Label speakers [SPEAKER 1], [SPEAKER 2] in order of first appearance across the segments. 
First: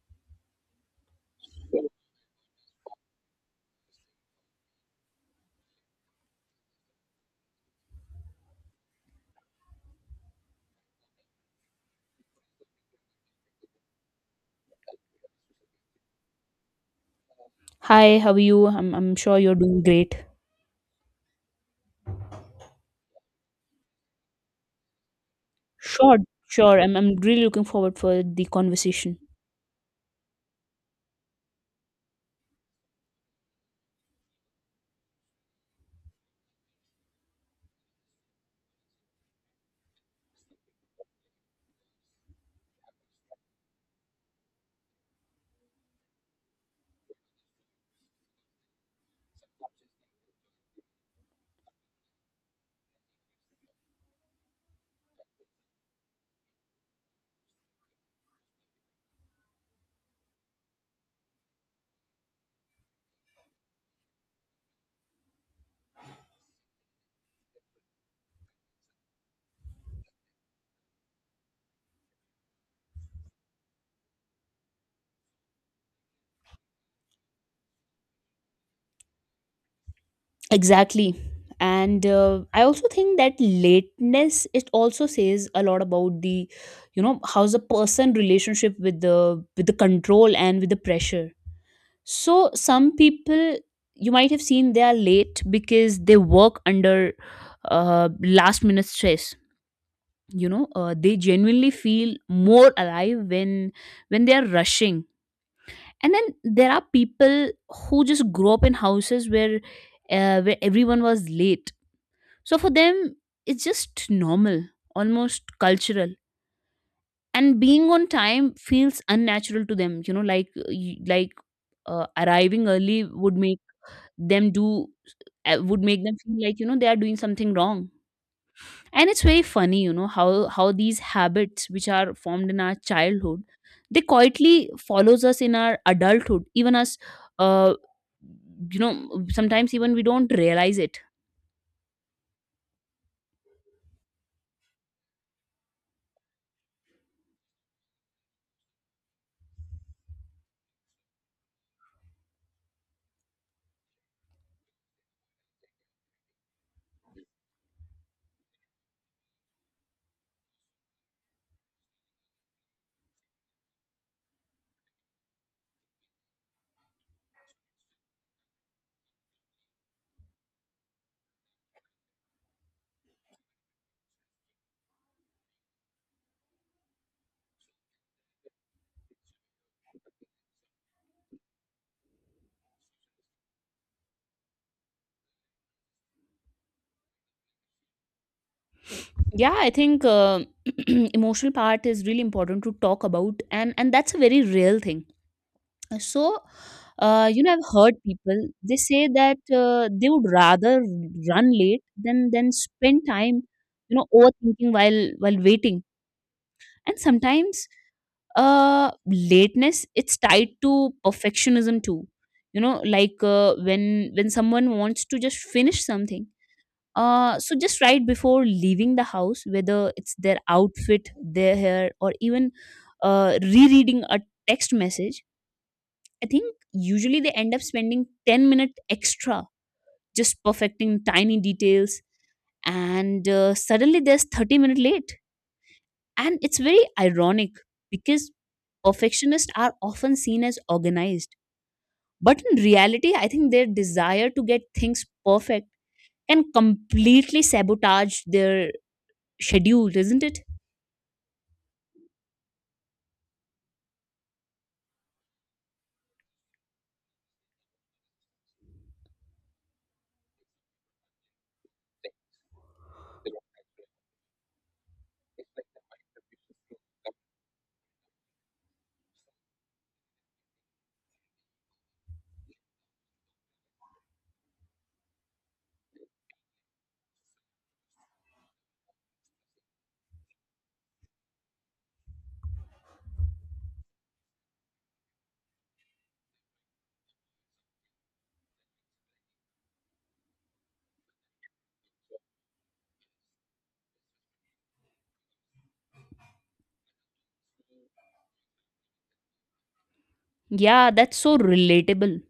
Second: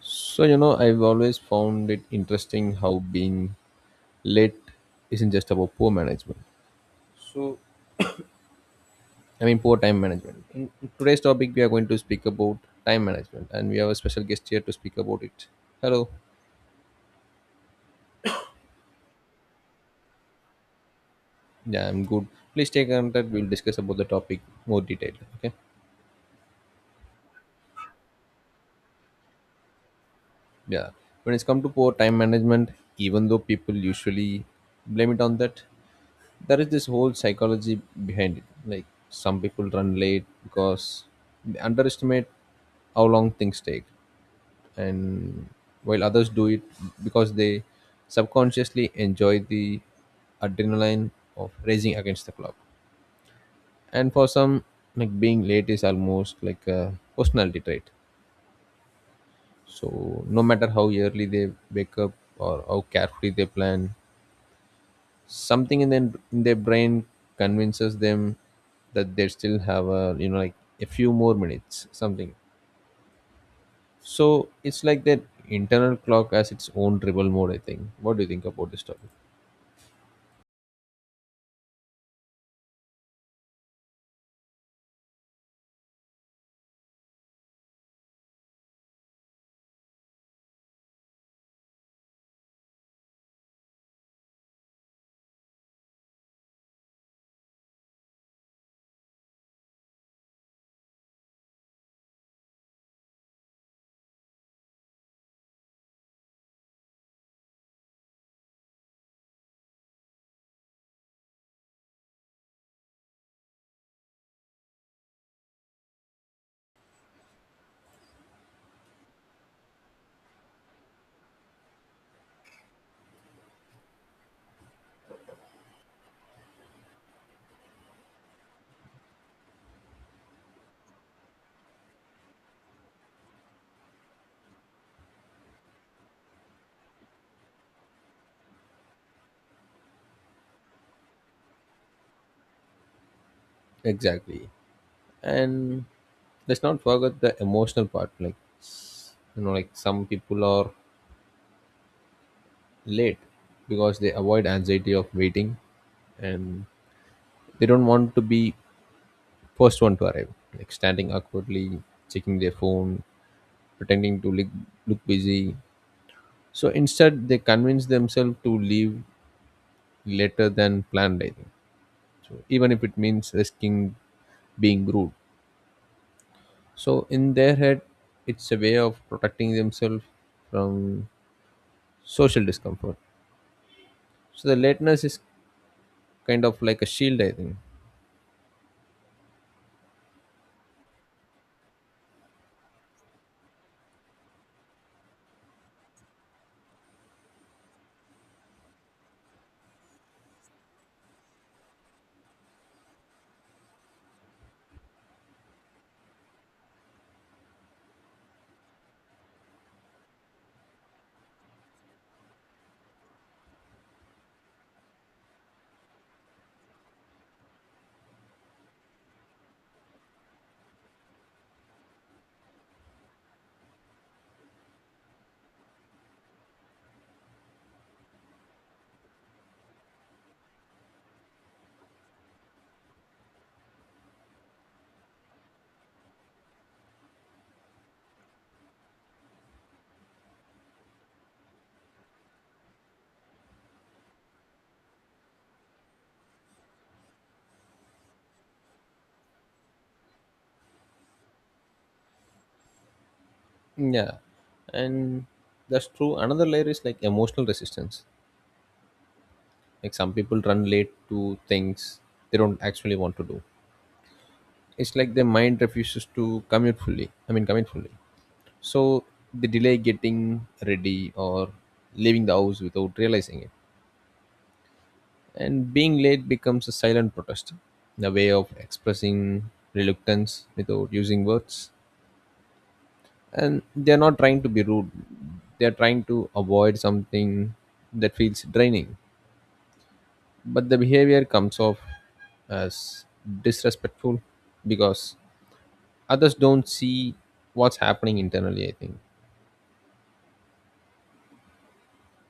[SPEAKER 1] So, you know, I've always found it interesting how being late isn't just about poor management. So, Poor time management. In today's topic, we are going to speak about time management, and we have a special guest here to speak about it. Hello.
[SPEAKER 2] Hi, how are you? I'm sure you're doing great.
[SPEAKER 1] Yeah, I'm good. Please take contact. We'll discuss about the topic more detailed. Okay.
[SPEAKER 2] Sure, sure. I'm really looking forward for the conversation.
[SPEAKER 1] Yeah. When it's come to poor time management, even though people usually blame it on that, there is this whole psychology behind it, like some people run late because they underestimate how long things take, and while others do it because they subconsciously enjoy the adrenaline of racing against the clock. And for some, like, being late is almost like a personality trait. So no matter how early they wake up or how carefully they plan, something in their brain convinces them that they still have a, a few more minutes, something. So it's like that internal clock has its own rebel mode, I think. What do you think about this topic?
[SPEAKER 2] Exactly. And I also think that lateness, it also says a lot about how's a person relationship with the control and with the pressure. So some people you might have seen they are late because they work under last minute stress. They genuinely feel more alive when they are rushing. And then there are people who just grow up in houses where everyone was late, so for them it's just normal, almost cultural, and being on time feels unnatural to them, arriving early would make them do would make them feel like they are doing something wrong. And it's very funny, you know, how these habits which are formed in our childhood, they quietly follows us in our adulthood, even us uh, you know, sometimes even we don't realize it.
[SPEAKER 1] Exactly. And let's not forget the emotional part. Like, some people are late because they avoid anxiety of waiting, and they don't want to be first one to arrive, like standing awkwardly, checking their phone, pretending to look busy. So instead, they convince themselves to leave later than planned, I think. So even if it means risking being rude. So in their head, it's a way of protecting themselves from social discomfort. So the lateness is kind of like a shield, I think.
[SPEAKER 2] Yeah, I think emotional part is really important to talk about, and that's a very real thing. So you know, I've heard people, they say that they would rather run late than spend time, you know, overthinking while waiting. And sometimes lateness it's tied to perfectionism too. You know, like when someone wants to just finish something, so just right before leaving the house, whether it's their outfit, their hair, or even rereading a text message. I think usually they end up spending 10 minutes extra just perfecting tiny details, and suddenly there's 30 minutes late. And it's very ironic because perfectionists are often seen as organized. But in reality, I think their desire to get things perfect can completely sabotage their schedule, isn't it?
[SPEAKER 1] Yeah, and that's true. Another layer is like emotional resistance. Like some people run late to things they don't actually want to do. It's like the mind refuses to commit fully. So they delay getting ready or leaving the house without realizing it, and being late becomes a silent protest, a way of expressing reluctance without using words. And they're not trying to be rude, they're trying to avoid something that feels draining, but the behavior comes off as disrespectful because others don't see what's happening internally, I think.
[SPEAKER 2] Yeah, that's so relatable.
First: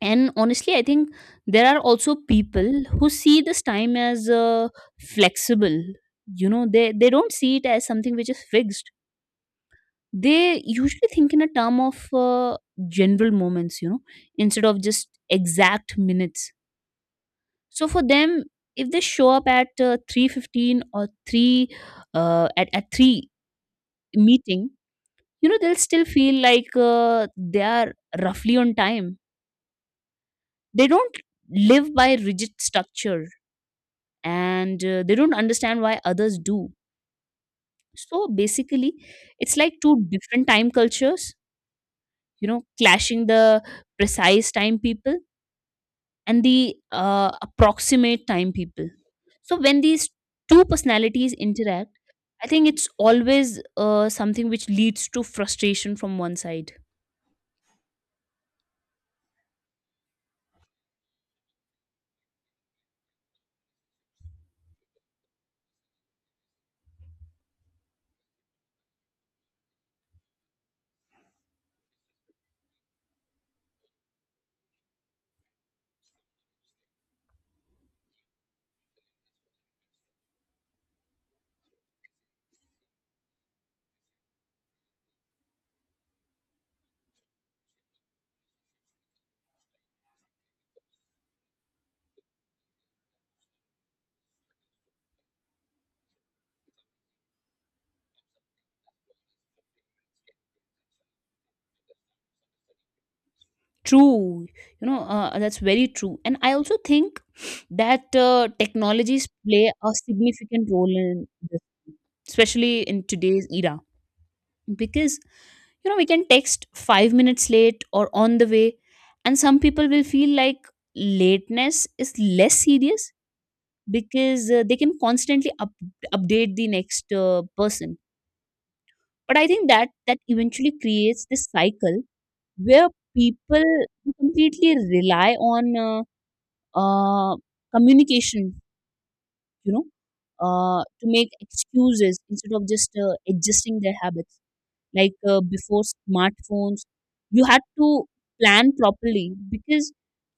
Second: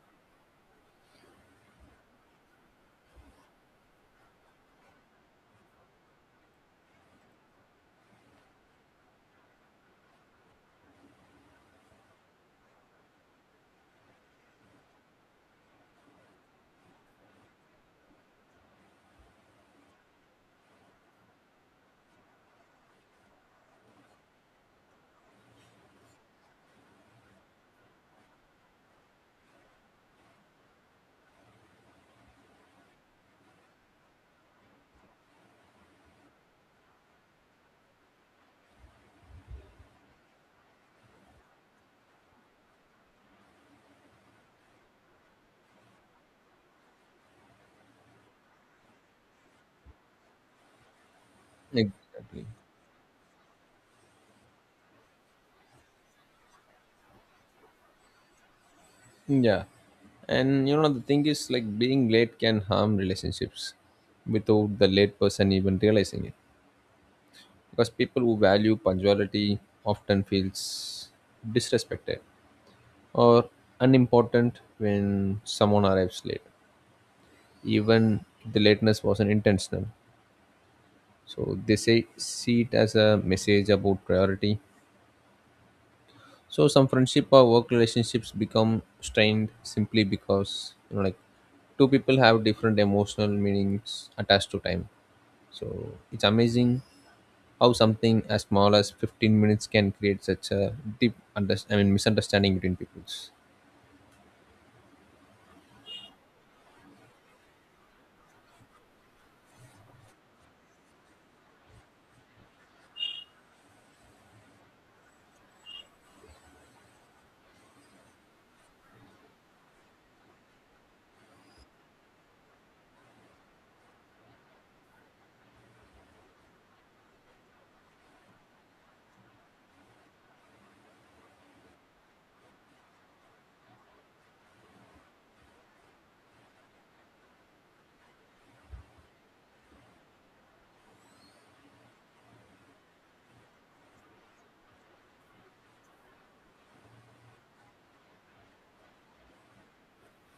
[SPEAKER 2] And honestly, I think there are also people who see this time as flexible. You know, they don't see it as something which is fixed. They usually think in a term of general moments, you know, instead of just exact minutes. So for them, if they show up at 3:15 or 3, at 3 meeting, you know, they'll still feel like they are roughly on time. They don't live by rigid structure, and they don't understand why others do. So basically, it's like two different time cultures, you know, clashing, the precise time people and the approximate time people. So when these two personalities interact,
[SPEAKER 1] Exactly.
[SPEAKER 2] I think it's always something which leads to frustration from one side.
[SPEAKER 1] Yeah. And you know, the thing is, like, being late can harm relationships without the late person even realizing it. Because people who value punctuality often feels disrespected or unimportant when someone arrives late. Even if the lateness wasn't intentional. So they say see it as a message about priority. So some friendship or work relationships become strained, simply because, you know, like, two people have different emotional meanings attached to time. So it's amazing how something as small as 15 minutes can create such a deep misunderstanding between peoples.
[SPEAKER 2] True, you know, that's very true. And I also think that technologies play a significant role in this, especially in today's era, because you know, we can text 5 minutes late or on the way, and some people will feel like lateness is less serious because they can constantly update the next person. But I think that eventually creates this cycle where people completely rely on uh, communication, you know, to make excuses instead of just adjusting their habits. Like before smartphones, you had to plan properly because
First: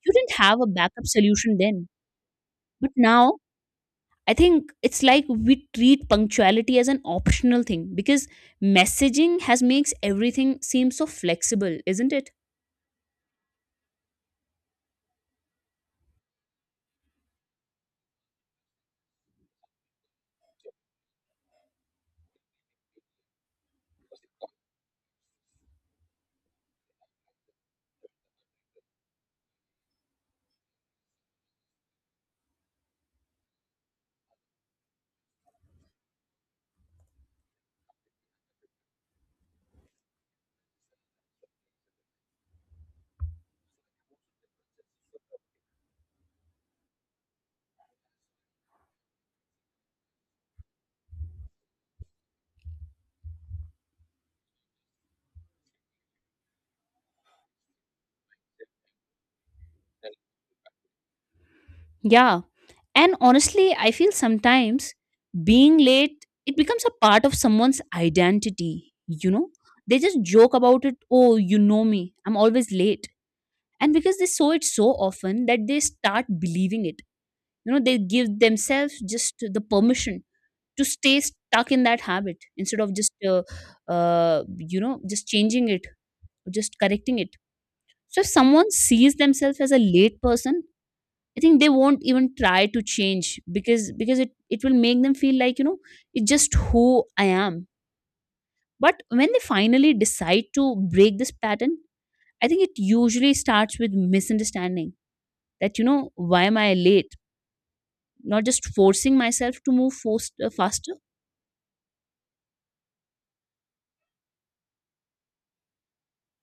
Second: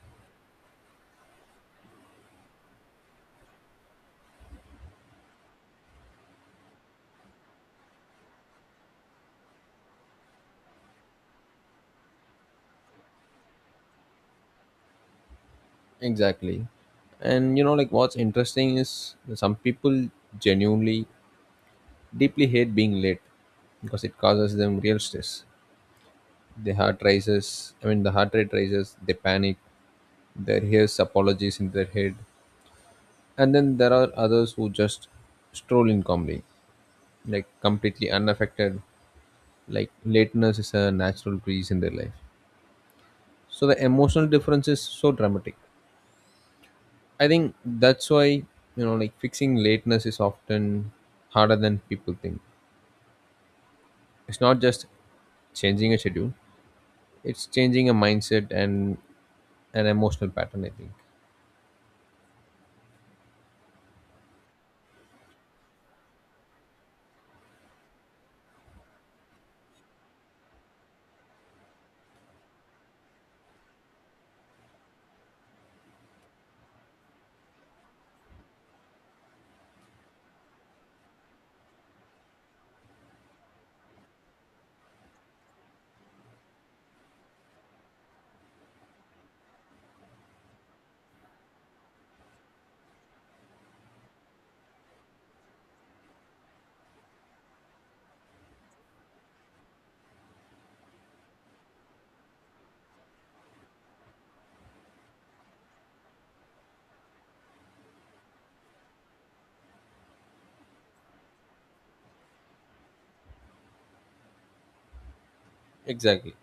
[SPEAKER 2] you didn't have a backup solution then. But now I think it's like we treat punctuality as an optional thing because messaging has makes everything seem so flexible, isn't it?
[SPEAKER 1] Exactly. And you know, like, what's interesting is that some people genuinely deeply hate being late because it causes them real stress. The heart rate rises, they panic. There hears apologies in their head. And then there are others who just stroll in calmly, like completely unaffected, like lateness is a natural breeze in their life. So the emotional difference is so dramatic. I think that's why, you know, like, fixing lateness is often harder than people think. It's not just changing a schedule, it's changing a mindset and an emotional pattern, I think.
[SPEAKER 2] Yeah. And honestly, I feel sometimes being late it becomes a part of someone's identity, you know? They just joke about it, "Oh, you know me. I'm always late." And because they saw it so often that they start believing it. You know, they give themselves just the permission to stay stuck in that habit instead of just you know, just changing it, just correcting it. So if someone sees themselves as a late person, I think they won't even try to change, because it will make them feel like, you know, it's just who I am. But when they finally decide to break this pattern, I think it usually starts with misunderstanding, that, you know, why am I late, not just forcing myself to move faster.
[SPEAKER 1] Exactly.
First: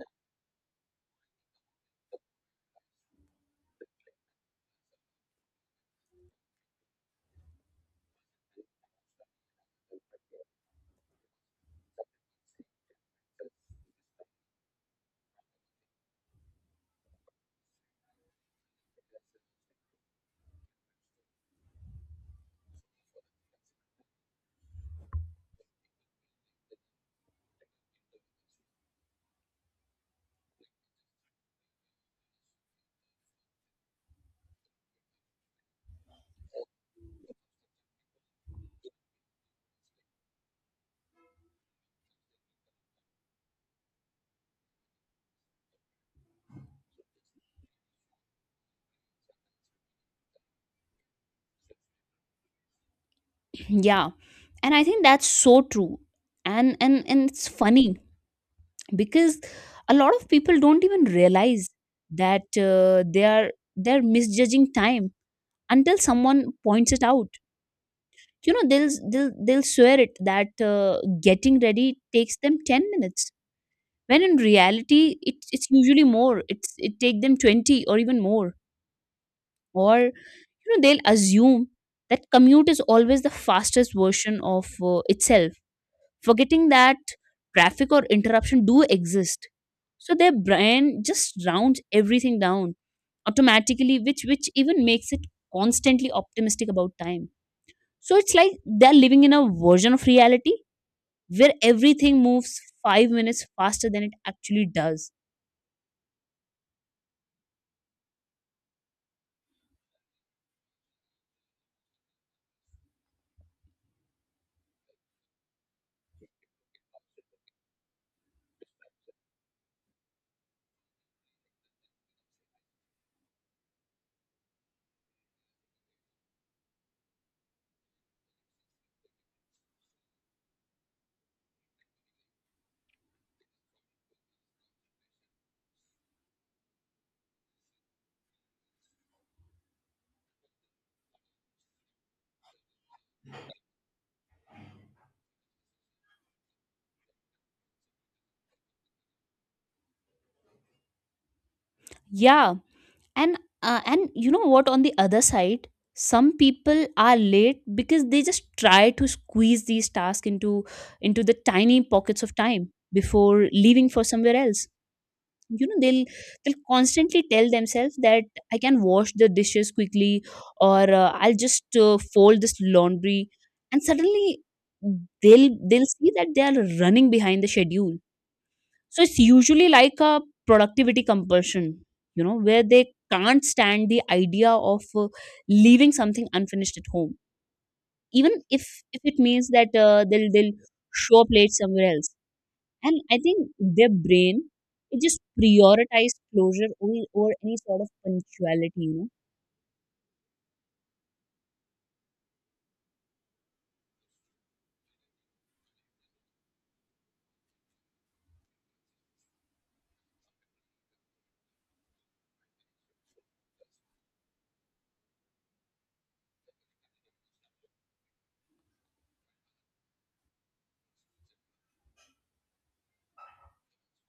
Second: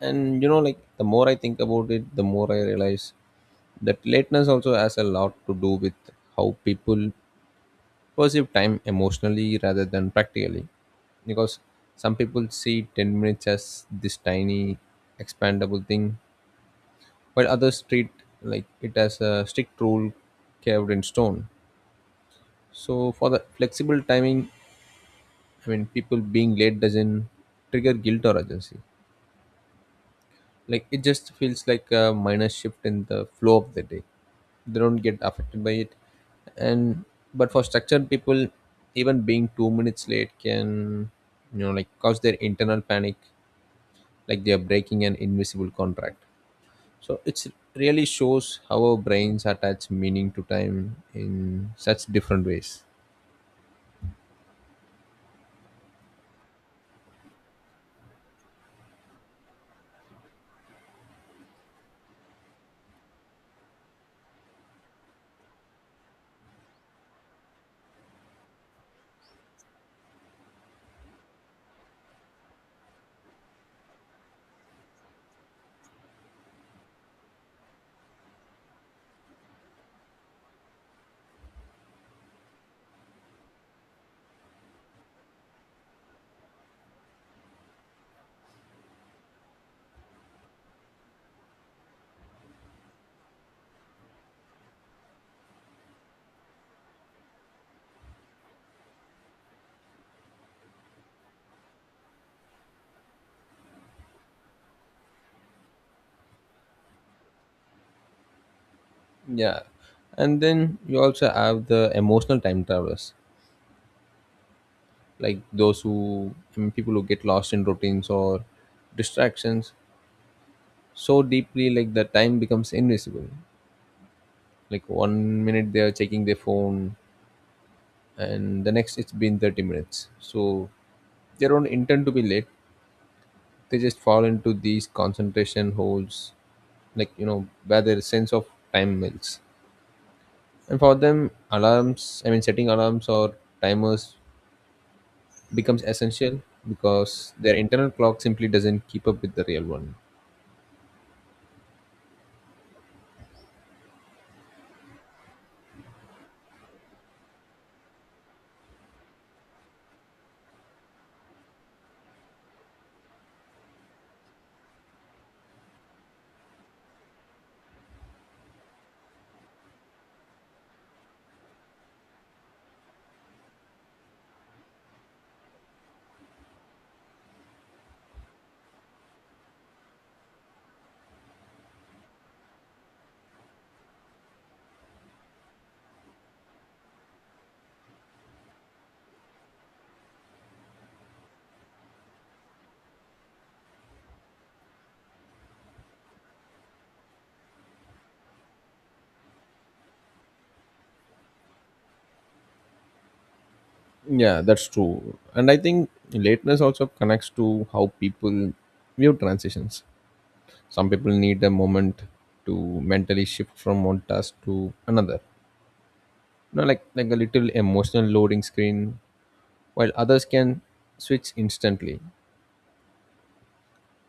[SPEAKER 1] And you know, like, the more I think about it, the more I realize that lateness also has a lot to do with how people perceive time emotionally rather than practically. Because some people see 10 minutes as this tiny expandable thing, while others treat like it as a strict rule carved in stone. So for the flexible timing I mean people being late doesn't trigger guilt or urgency, like it just feels like a minor shift in the flow of the day. They don't get affected by it. And but for structured people, even being 2 minutes late can, you know, like, cause their internal panic, like they are breaking an invisible contract. So it's really shows how our brains attach meaning to time in such different ways.
[SPEAKER 2] Yeah, and I think that's so true. And it's funny because a lot of people don't even realize that they're misjudging time until someone points it out. You know, they'll swear it that getting ready takes them 10 minutes, when in reality it's usually more, it take them 20 or even more. Or you know, they'll assume that commute is always the fastest version of itself, forgetting that traffic or interruption do exist. So their brain just rounds everything down automatically, which even makes it constantly optimistic about time. So it's like they're living in a version of reality where everything moves 5 minutes faster than it actually does.
[SPEAKER 1] Yeah, and then you also have the emotional time travelers, like those who I mean, people who get lost in routines or distractions so deeply like the time becomes invisible. Like 1 minute they are checking their phone, and the next it's been 30 minutes. So they don't intend to be late, they just fall into these concentration holes, like, you know, where their sense of time melts. And for them alarms I mean setting alarms or timers becomes essential, because their internal clock simply doesn't keep up with the real one.
[SPEAKER 2] Yeah, and you know what, on the other side, some people are late because they just try to squeeze these tasks into the tiny pockets of time before leaving for somewhere else. You know, they'll constantly tell themselves that I can wash the dishes quickly, or I'll just fold this laundry. And suddenly they'll see that they are running behind the schedule. So it's usually like a productivity compulsion, you know, where they can't stand the idea of leaving something unfinished at home, even if it means that they'll show up late somewhere else. And I think their brain, it just prioritizes closure over any sort of punctuality, you know.
[SPEAKER 1] Yeah, that's true. And I think lateness also connects to how people view transitions. Some people need a moment to mentally shift from one task to another. You know, like, a little emotional loading screen, while others can switch instantly.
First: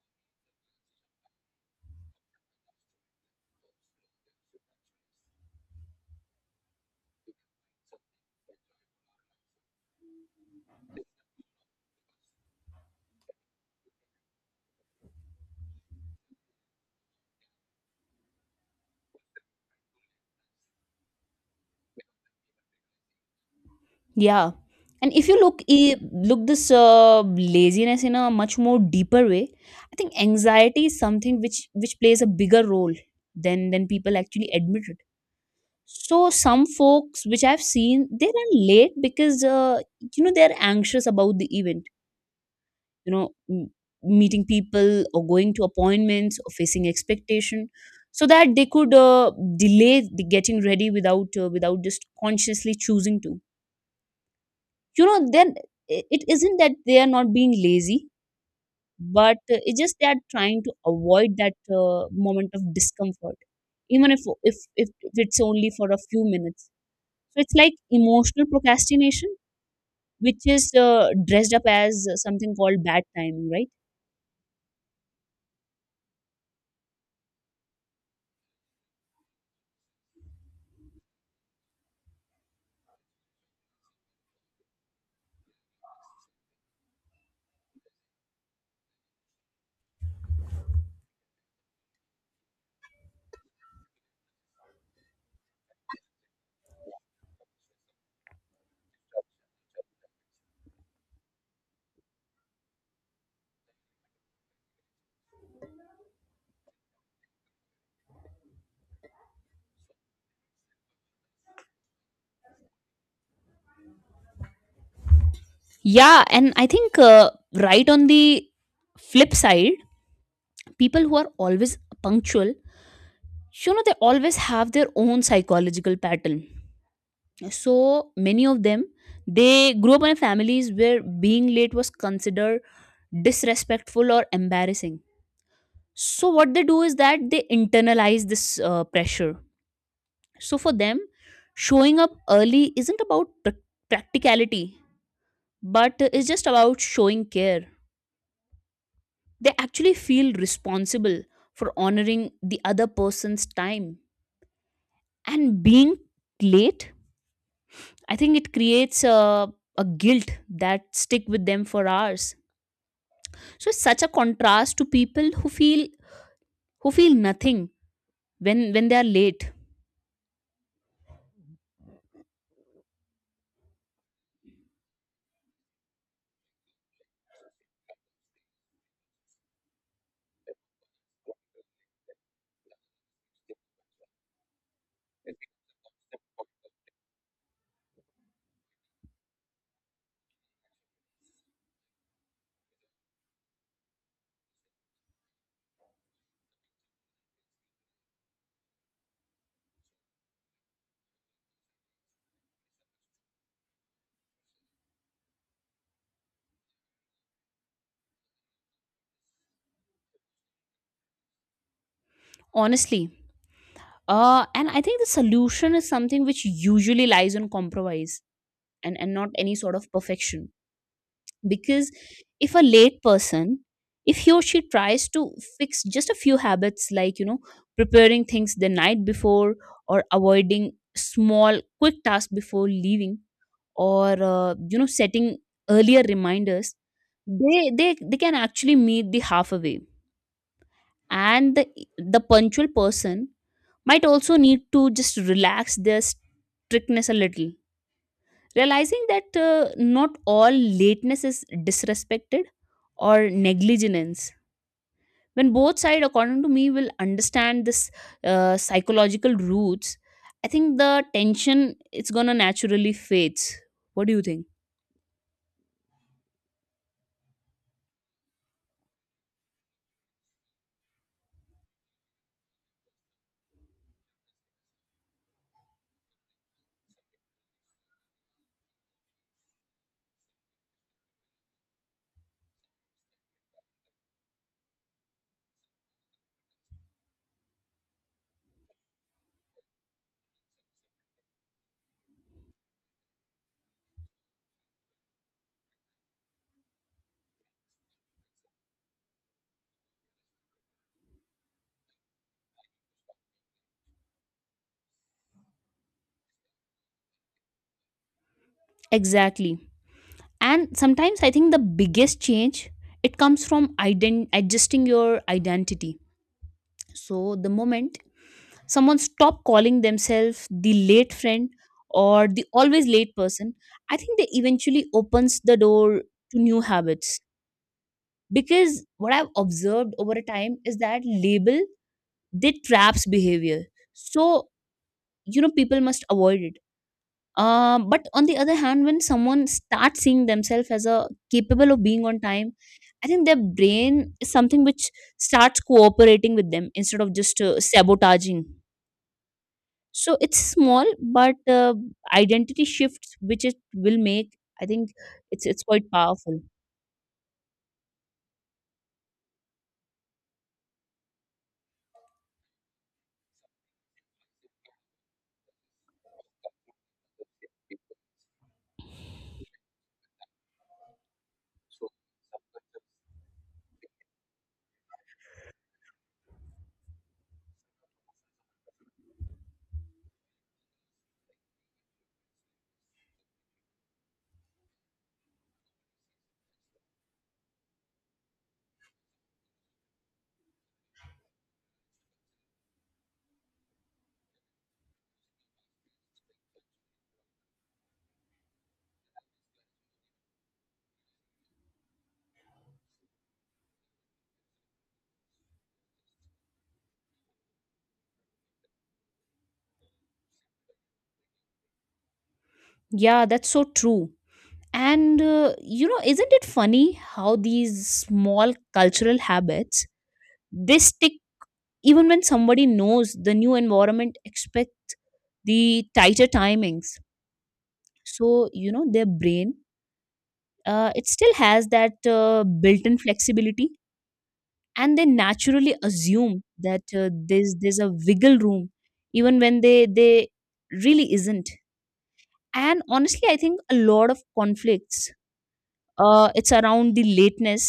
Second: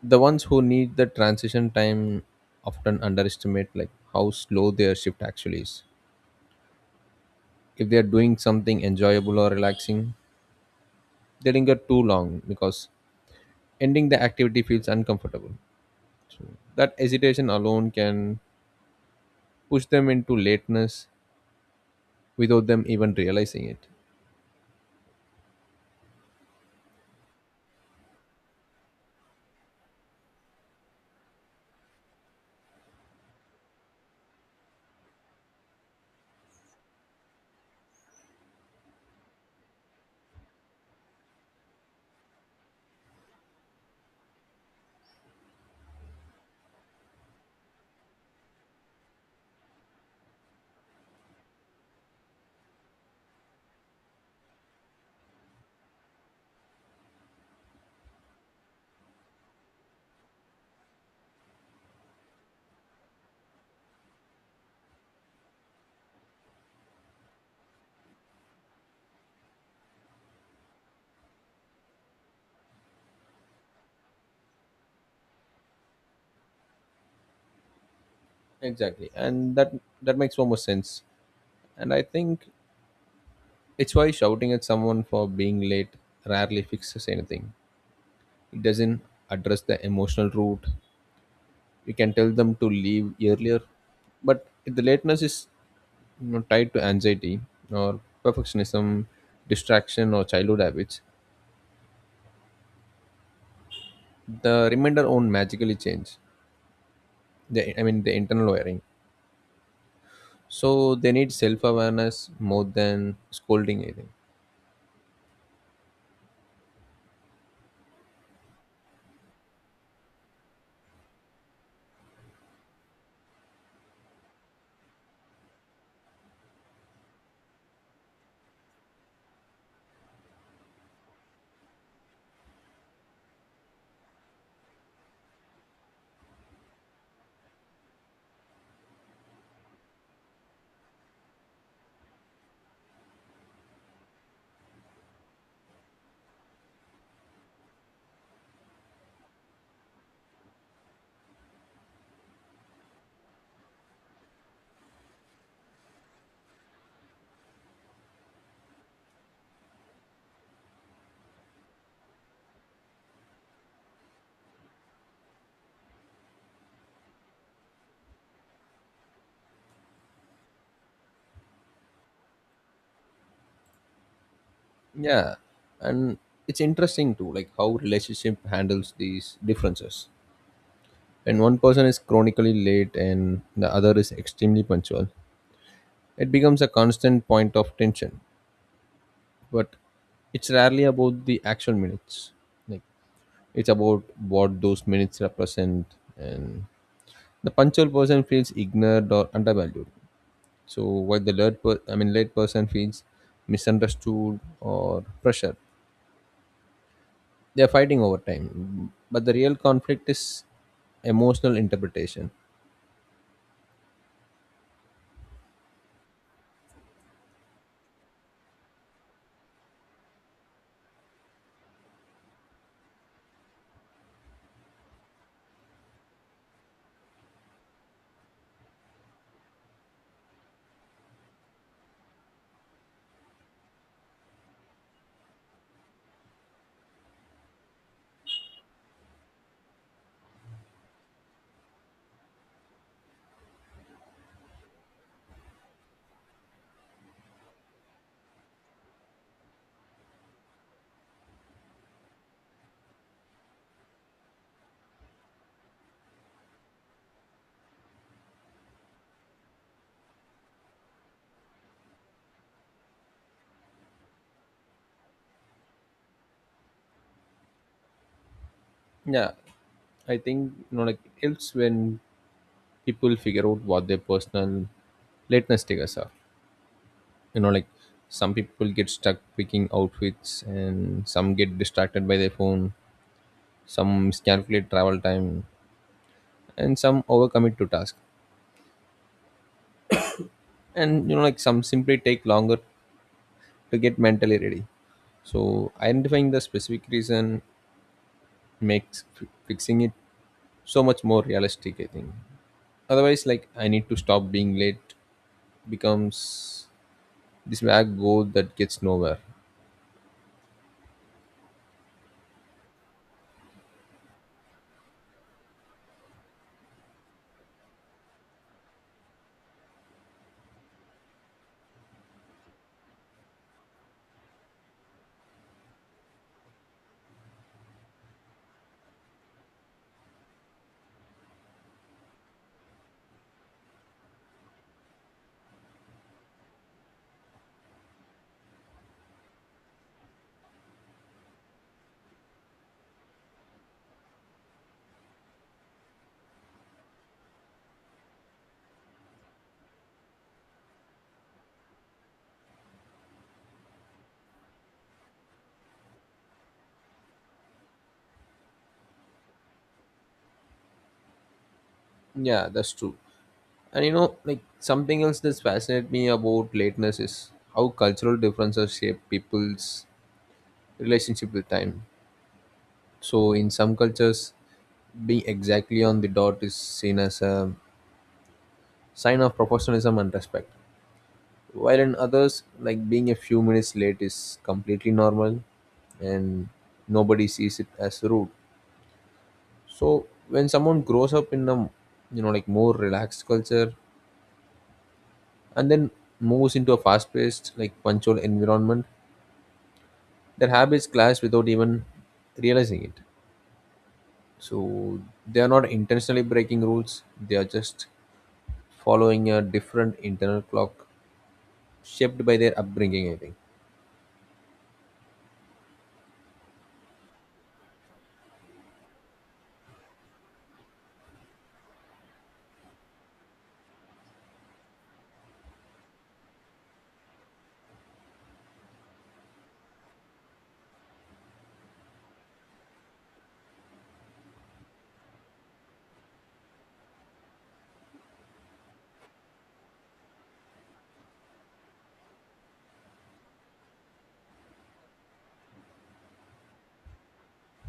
[SPEAKER 1] The ones who need the transition time often underestimate, like, how slow their shift actually is. If they are doing something enjoyable or relaxing, they linger too long because ending the activity feels uncomfortable. That hesitation alone can push them into lateness without them even realizing it.
[SPEAKER 2] Yeah. And if you look look this laziness in a much more deeper way, I think anxiety is something which plays a bigger role than people actually admit it. So some folks which I've seen, they run late because you know, they're anxious about the event. You know, meeting people or going to appointments or facing expectation, so that they could delay the getting ready without without just consciously choosing to. You know, then it isn't that they are not being lazy, but it's just they are trying to avoid that moment of discomfort, even if it's only for a few minutes. So it's like emotional procrastination which is dressed up as something called bad timing, right?
[SPEAKER 1] Exactly, and that makes so much sense. And I think it's why shouting at someone for being late rarely fixes anything. It doesn't address the emotional root. You can tell them to leave earlier, but if the lateness is, you know, tied to anxiety or perfectionism, distraction, or childhood habits, the remainder won't magically change. The I mean the internal wiring. So they need self awareness more than scolding, I think.
[SPEAKER 2] Yeah, and I think right on the flip side, people who are always punctual, you know, they always have their own psychological pattern. So many of them, they grew up in families where being late was considered disrespectful or embarrassing. So what they do is that they internalize this pressure. So for them, showing up early isn't about practicality, but it's just about showing care. They actually feel responsible for honoring the other person's time, and being late, I think it creates a guilt that stick with them for hours. So it's such a contrast to people who feel nothing when they are late.
[SPEAKER 1] Yeah, and it's interesting too, like, how relationship handles these differences. When one person is chronically late and the other is extremely punctual, it becomes a constant point of tension. But it's rarely about the actual minutes, like, it's about what those minutes represent. And the punctual person feels ignored or undervalued. So while the late person feels misunderstood or pressure, they are fighting over time. But the real conflict is emotional interpretation.
[SPEAKER 2] Honestly, and I think the solution is something which usually lies on compromise, and not any sort of perfection. Because if a late person, if he or she tries to fix just a few habits, like, you know, preparing things the night before, or avoiding small quick tasks before leaving, or you know, setting earlier reminders, they can actually meet the halfway. And the punctual person might also need to just relax their strictness a little, realizing that not all lateness is disrespected or negligence. When both side, according to me, will understand this psychological roots, I think the tension, it's gonna naturally fades. What do you think?
[SPEAKER 1] Yeah, I think, you know, like, helps when people figure out what their personal lateness triggers are. You know, like, some people get stuck picking outfits, and some get distracted by their phone, some miscalculate travel time, and some overcommit to task. And you know, like, some simply take longer to get mentally ready. So identifying the specific reason makes fixing it so much more realistic, I think. Otherwise, like, I need to stop being late becomes this vague goal that gets nowhere.
[SPEAKER 2] Exactly. And sometimes I think the biggest change, it comes from adjusting your identity. So the moment someone stop calling themselves the late friend or the always late person, I think they eventually opens the door to new habits. Because what I've observed over a time is that label, they traps behavior. So you know, people must avoid it. But on the other hand, when someone starts seeing themselves as a capable of being on time, I think their brain is something which starts cooperating with them instead of just sabotaging. So it's small, but identity shift which it will make, I think it's quite powerful.
[SPEAKER 1] Yeah, that's true. And you know, like, something else that's fascinated me about lateness is how cultural differences shape people's relationship with time. So in some cultures, being exactly on the dot is seen as a sign of professionalism and respect, while in others, like, being a few minutes late is completely normal and nobody sees it as rude. So when someone grows up in a, you know, like, more relaxed culture, and then moves into a fast paced, like, punctual environment, their habits clash without even realizing it. So they are not intentionally breaking rules, they are just following a different internal clock shaped by their upbringing, I
[SPEAKER 2] Yeah,
[SPEAKER 1] think.
[SPEAKER 2] that's so true. And you know, isn't it funny how these small cultural habits they stick even when somebody knows the new environment, the tighter timings. So you know their brain, it still has that built-in flexibility, and they naturally assume that there's a wiggle room even when they really isn't. And honestly I think a lot of conflicts, it's around the lateness,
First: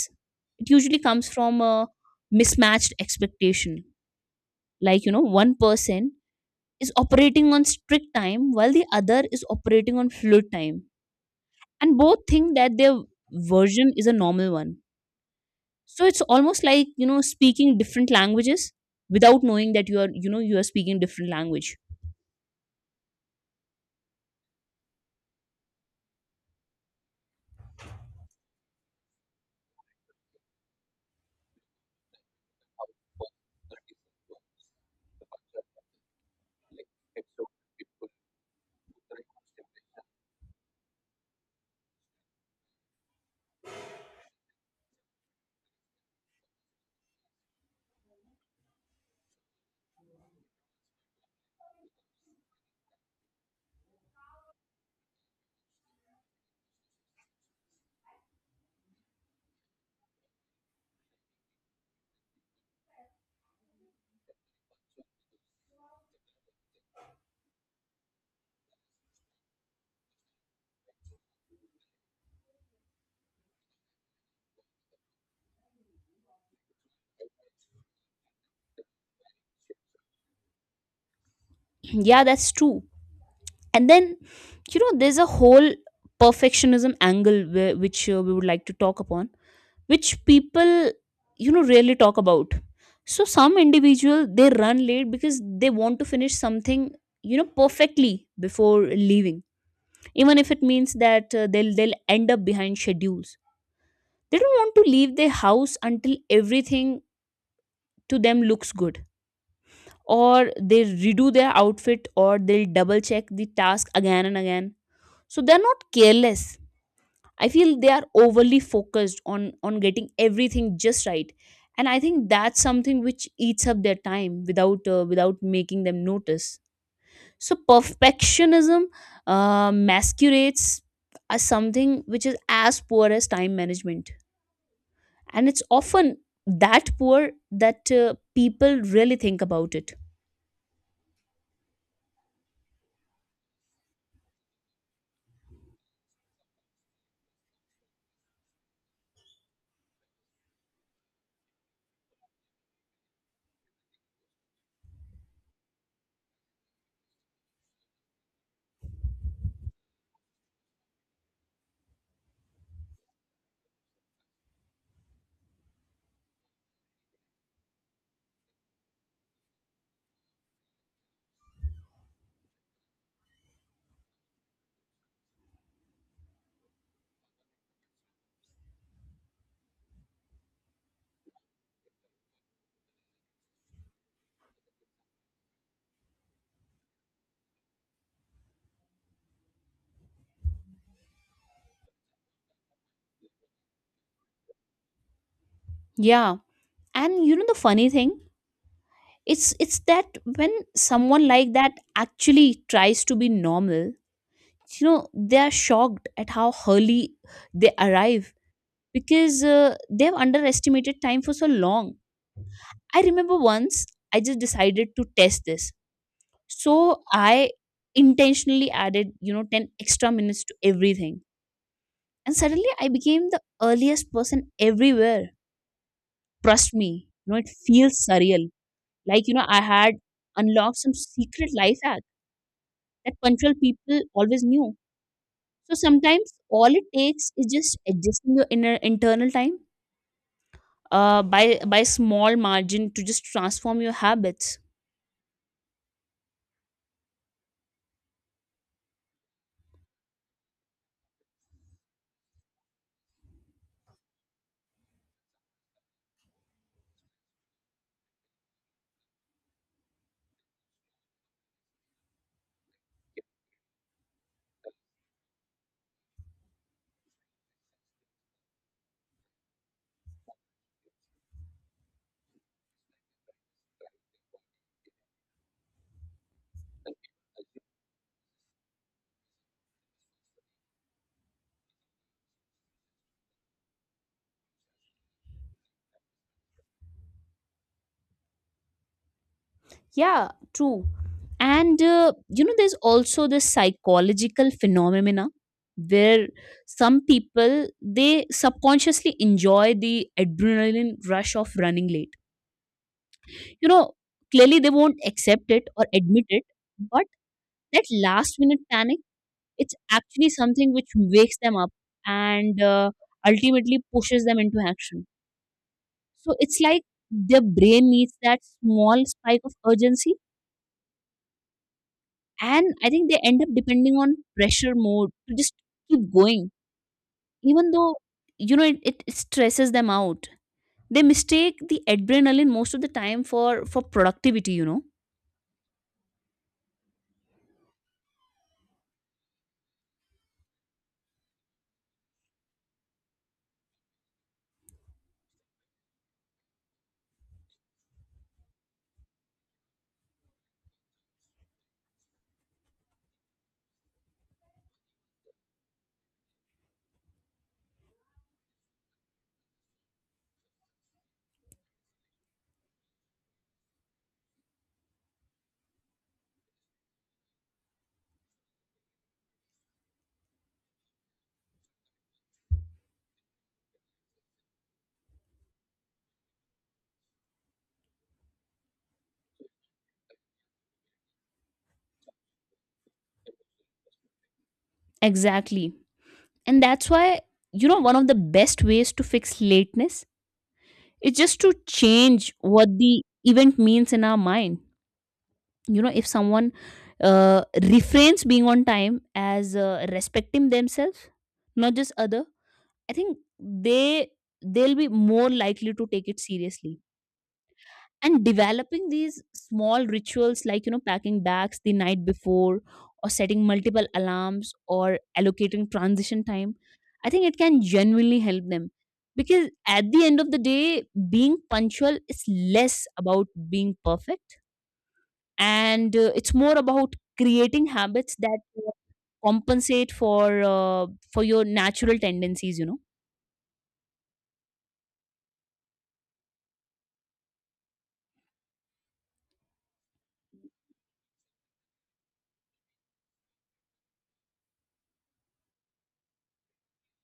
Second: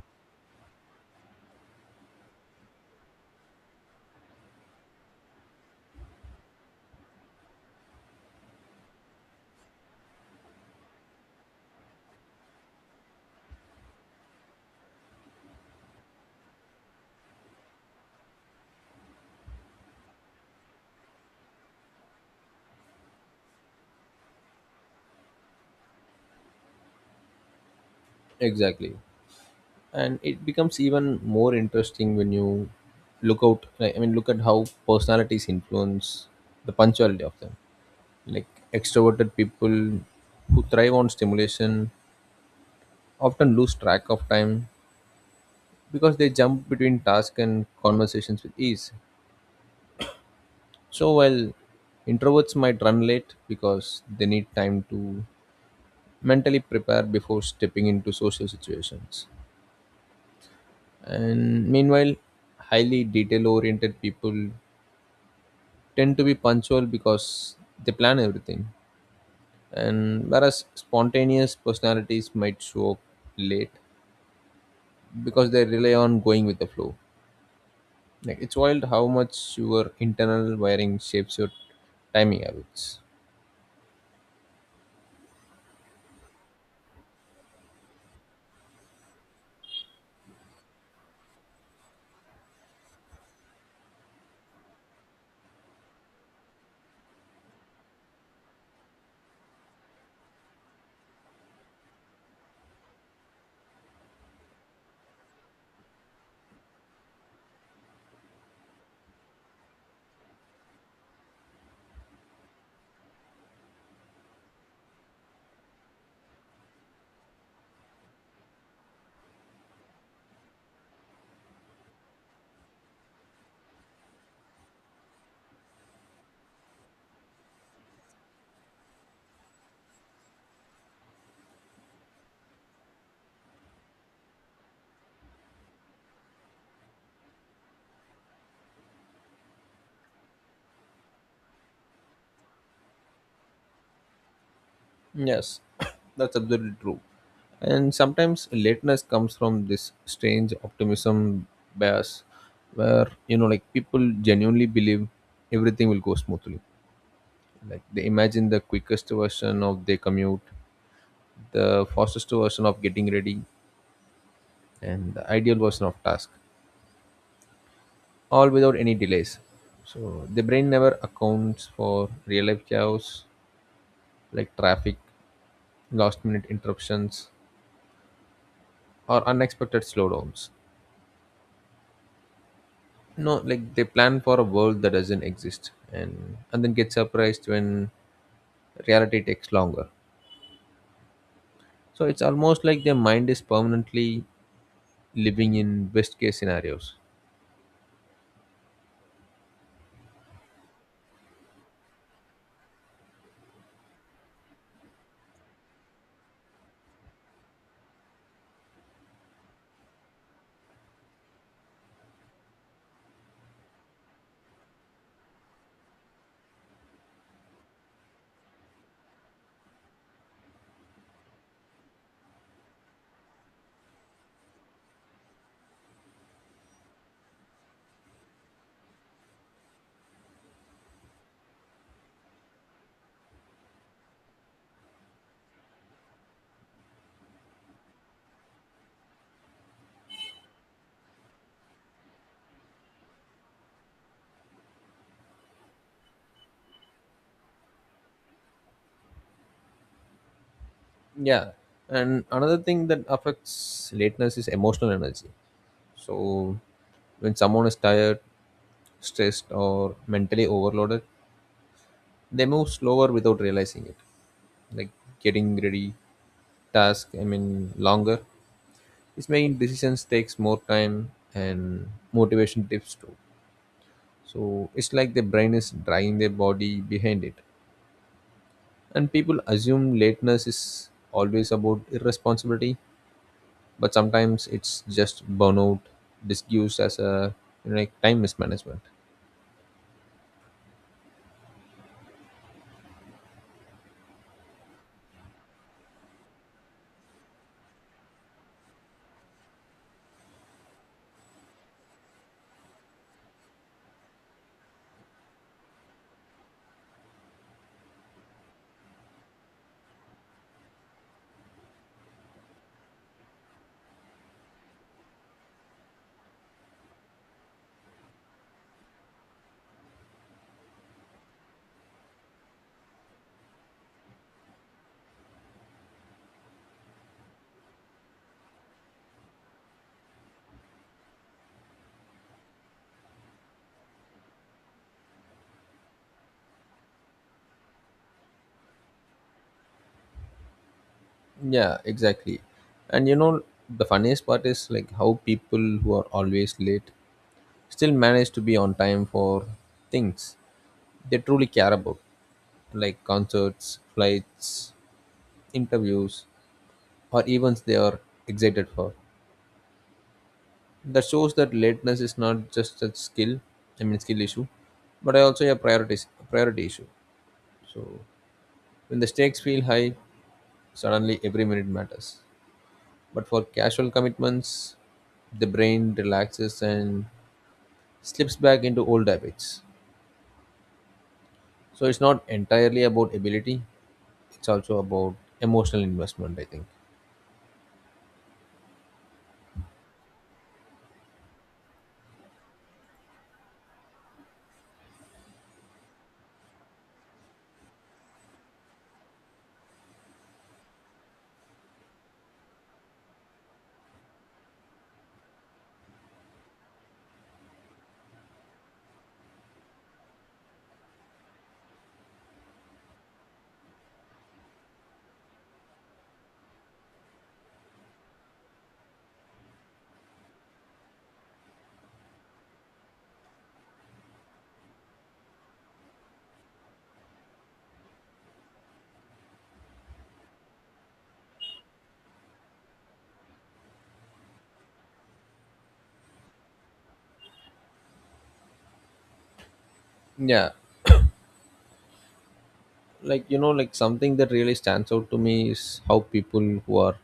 [SPEAKER 2] it usually comes from a mismatched expectation. Like you know, one person is operating on strict time while the other is operating on fluid time, and both think that their version is a normal one. So it's almost like you know speaking different languages without knowing that you are, you know, you are speaking different language.
[SPEAKER 1] Exactly. And it becomes even more interesting when you look out like, I mean look at how personalities influence the punctuality of them. Like extroverted people who thrive on stimulation often lose track of time because they jump between tasks and conversations with ease. So while introverts might run late because they need time to mentally prepare before stepping into social situations. And meanwhile, highly detail oriented people tend to be punctual because they plan everything. And whereas spontaneous personalities might show up late because they rely on going with the flow. Like, it's wild how much your internal wiring shapes your
[SPEAKER 2] Yeah,
[SPEAKER 1] timing
[SPEAKER 2] that's true.
[SPEAKER 1] habits.
[SPEAKER 2] And then you know there's a whole perfectionism angle where, which we would like to talk upon, which people you know rarely talk about. So some individual, they run late because they want to finish something you know perfectly before leaving, even if it means that they'll end up behind schedules. They don't want to leave their house until everything to them looks good. Or they redo their outfit, or they'll double check the task again and again. So they're not careless. I feel they are overly focused on getting everything just right. And I think that's something which eats up their time without without making them notice. So perfectionism masquerades as something which is as poor as time management, and it's often that poor that people really think about it.
[SPEAKER 1] Yes, that's absolutely true. And sometimes lateness comes from this strange optimism bias, where, you know, like, people genuinely believe everything will go smoothly. Like they imagine the quickest version of their commute, the fastest version of getting ready, and the ideal version of task, all without any delays. So the brain never accounts for real life chaos, like traffic, last minute interruptions, or unexpected slowdowns. No, like, they plan for a world that doesn't exist, and then get surprised when reality takes longer. So it's almost like their mind is permanently living in best
[SPEAKER 2] Yeah,
[SPEAKER 1] case scenarios.
[SPEAKER 2] and you know the funny thing, it's that when someone like that actually tries to be normal, you know they are shocked at how early they arrive, because they've underestimated time for so long. I remember once I just decided to test this. So I intentionally added you know 10 extra minutes to everything, and suddenly I became the earliest person everywhere. Trust me, you know it feels surreal, like you know I had unlocked some secret life hack that punctual people always knew. So sometimes all it takes is just adjusting your inner internal time uh, by by small margin to just transform your habits.
[SPEAKER 1] Yeah. And another thing that affects lateness is emotional energy. So when someone is tired, stressed, or mentally overloaded, they move slower without realizing it. Like getting ready, longer. It's making decisions takes more time, and motivation dips too. So it's like the brain is dragging their body behind it. And people assume lateness is always about irresponsibility, but sometimes it's just burnout disguised as a, you know, like, time mismanagement.
[SPEAKER 2] Yeah, true. And you know, there's also this psychological phenomena where some people they subconsciously enjoy the adrenaline rush of running late. You know, clearly they won't accept it or admit it, but that last minute panic, it's actually something which wakes them up and ultimately pushes them into action. So it's like their brain needs that small spike of urgency. And I think they end up depending on pressure mode to just keep going, even though, you know, it stresses them out. They mistake the adrenaline most of the time for productivity, you know.
[SPEAKER 1] Yeah, exactly. And you know, the funniest part is, like, how people who are always late still manage to be on time for things they truly care about, like concerts, flights, interviews, or events they are excited for. That shows that lateness is not just a skill I mean skill issue, but also a priorities priority issue. So when the stakes feel high, suddenly every minute matters. But for casual commitments, the brain relaxes and slips back into old habits. So it's not entirely about ability, it's also about
[SPEAKER 2] Exactly.
[SPEAKER 1] emotional investment, I
[SPEAKER 2] And
[SPEAKER 1] think.
[SPEAKER 2] that's why, you know, one of the best ways to fix lateness is just to change what the event means in our mind. You know, if someone refrains being on time as respecting themselves, not just other, I think they they'll be more likely to take it seriously. And developing these small rituals, like you know packing bags the night before, or setting multiple alarms, or allocating transition time, I think it can genuinely help them. Because at the end of the day, being punctual is less about being perfect and it's more about creating habits that compensate for your natural tendencies, you know.
[SPEAKER 1] Yeah, like, you know, like, something that really stands out to me is how people who are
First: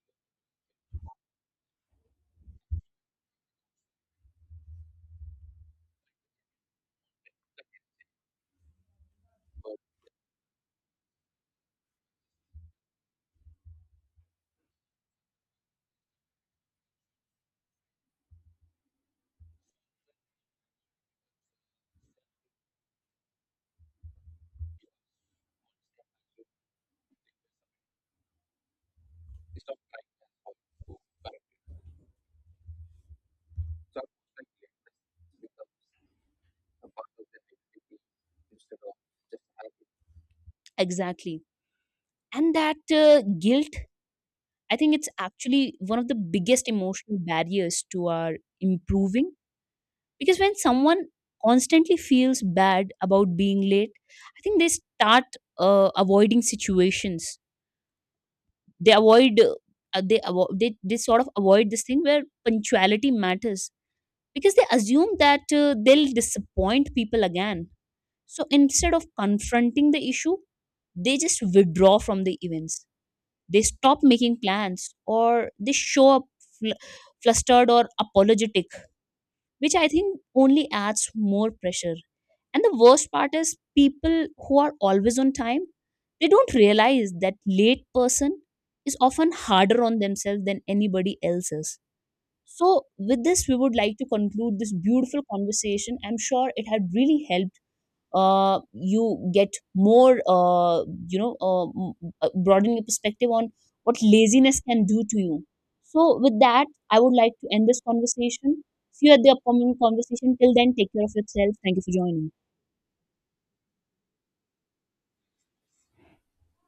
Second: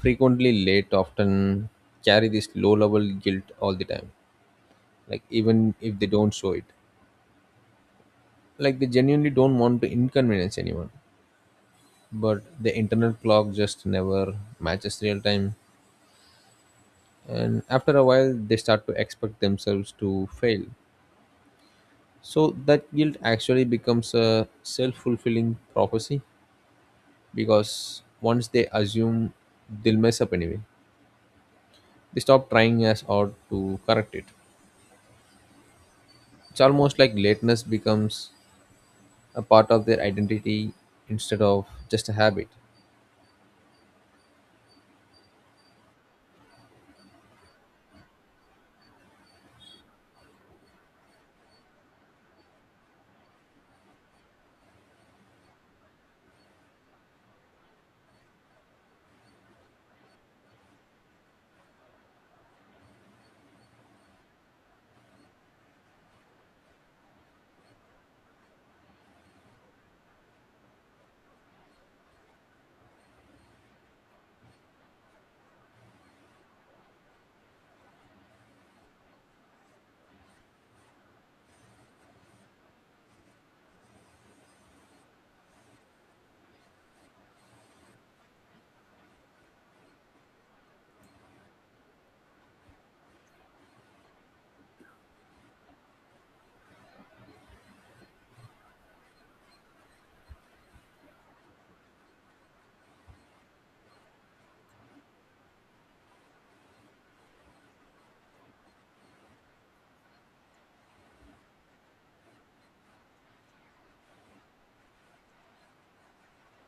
[SPEAKER 1] frequently late often carry this low level guilt all the time, like even if they don't show it. Like they genuinely don't want to inconvenience anyone, but the internal clock just never matches real time. And after a while, they start to expect themselves to fail. So that guilt actually becomes a self-fulfilling prophecy, because once they assume they'll mess up anyway, they stop trying as hard to correct it. It's almost like lateness becomes a part of their identity
[SPEAKER 2] Exactly.
[SPEAKER 1] instead of just a habit.
[SPEAKER 2] And that guilt, I think it's actually one of the biggest emotional barriers to our improving. Because when someone constantly feels bad about being late, I think they start avoiding situations. They avoid they sort of avoid this thing where punctuality matters, because they assume that they'll disappoint people again. So instead of confronting the issue, they just withdraw from the events. They stop making plans, or they show up fl- flustered or apologetic, which I think only adds more pressure. And the worst part is, people who are always on time, they don't realize that late person is often harder on themselves than anybody else is. So with this we would like to conclude this beautiful conversation. I'm sure it had really helped you get more you know broaden your perspective on what laziness can do to you. So with that I would like to end this conversation. See you at the upcoming conversation. Till then, take care of yourself. Thank you for joining.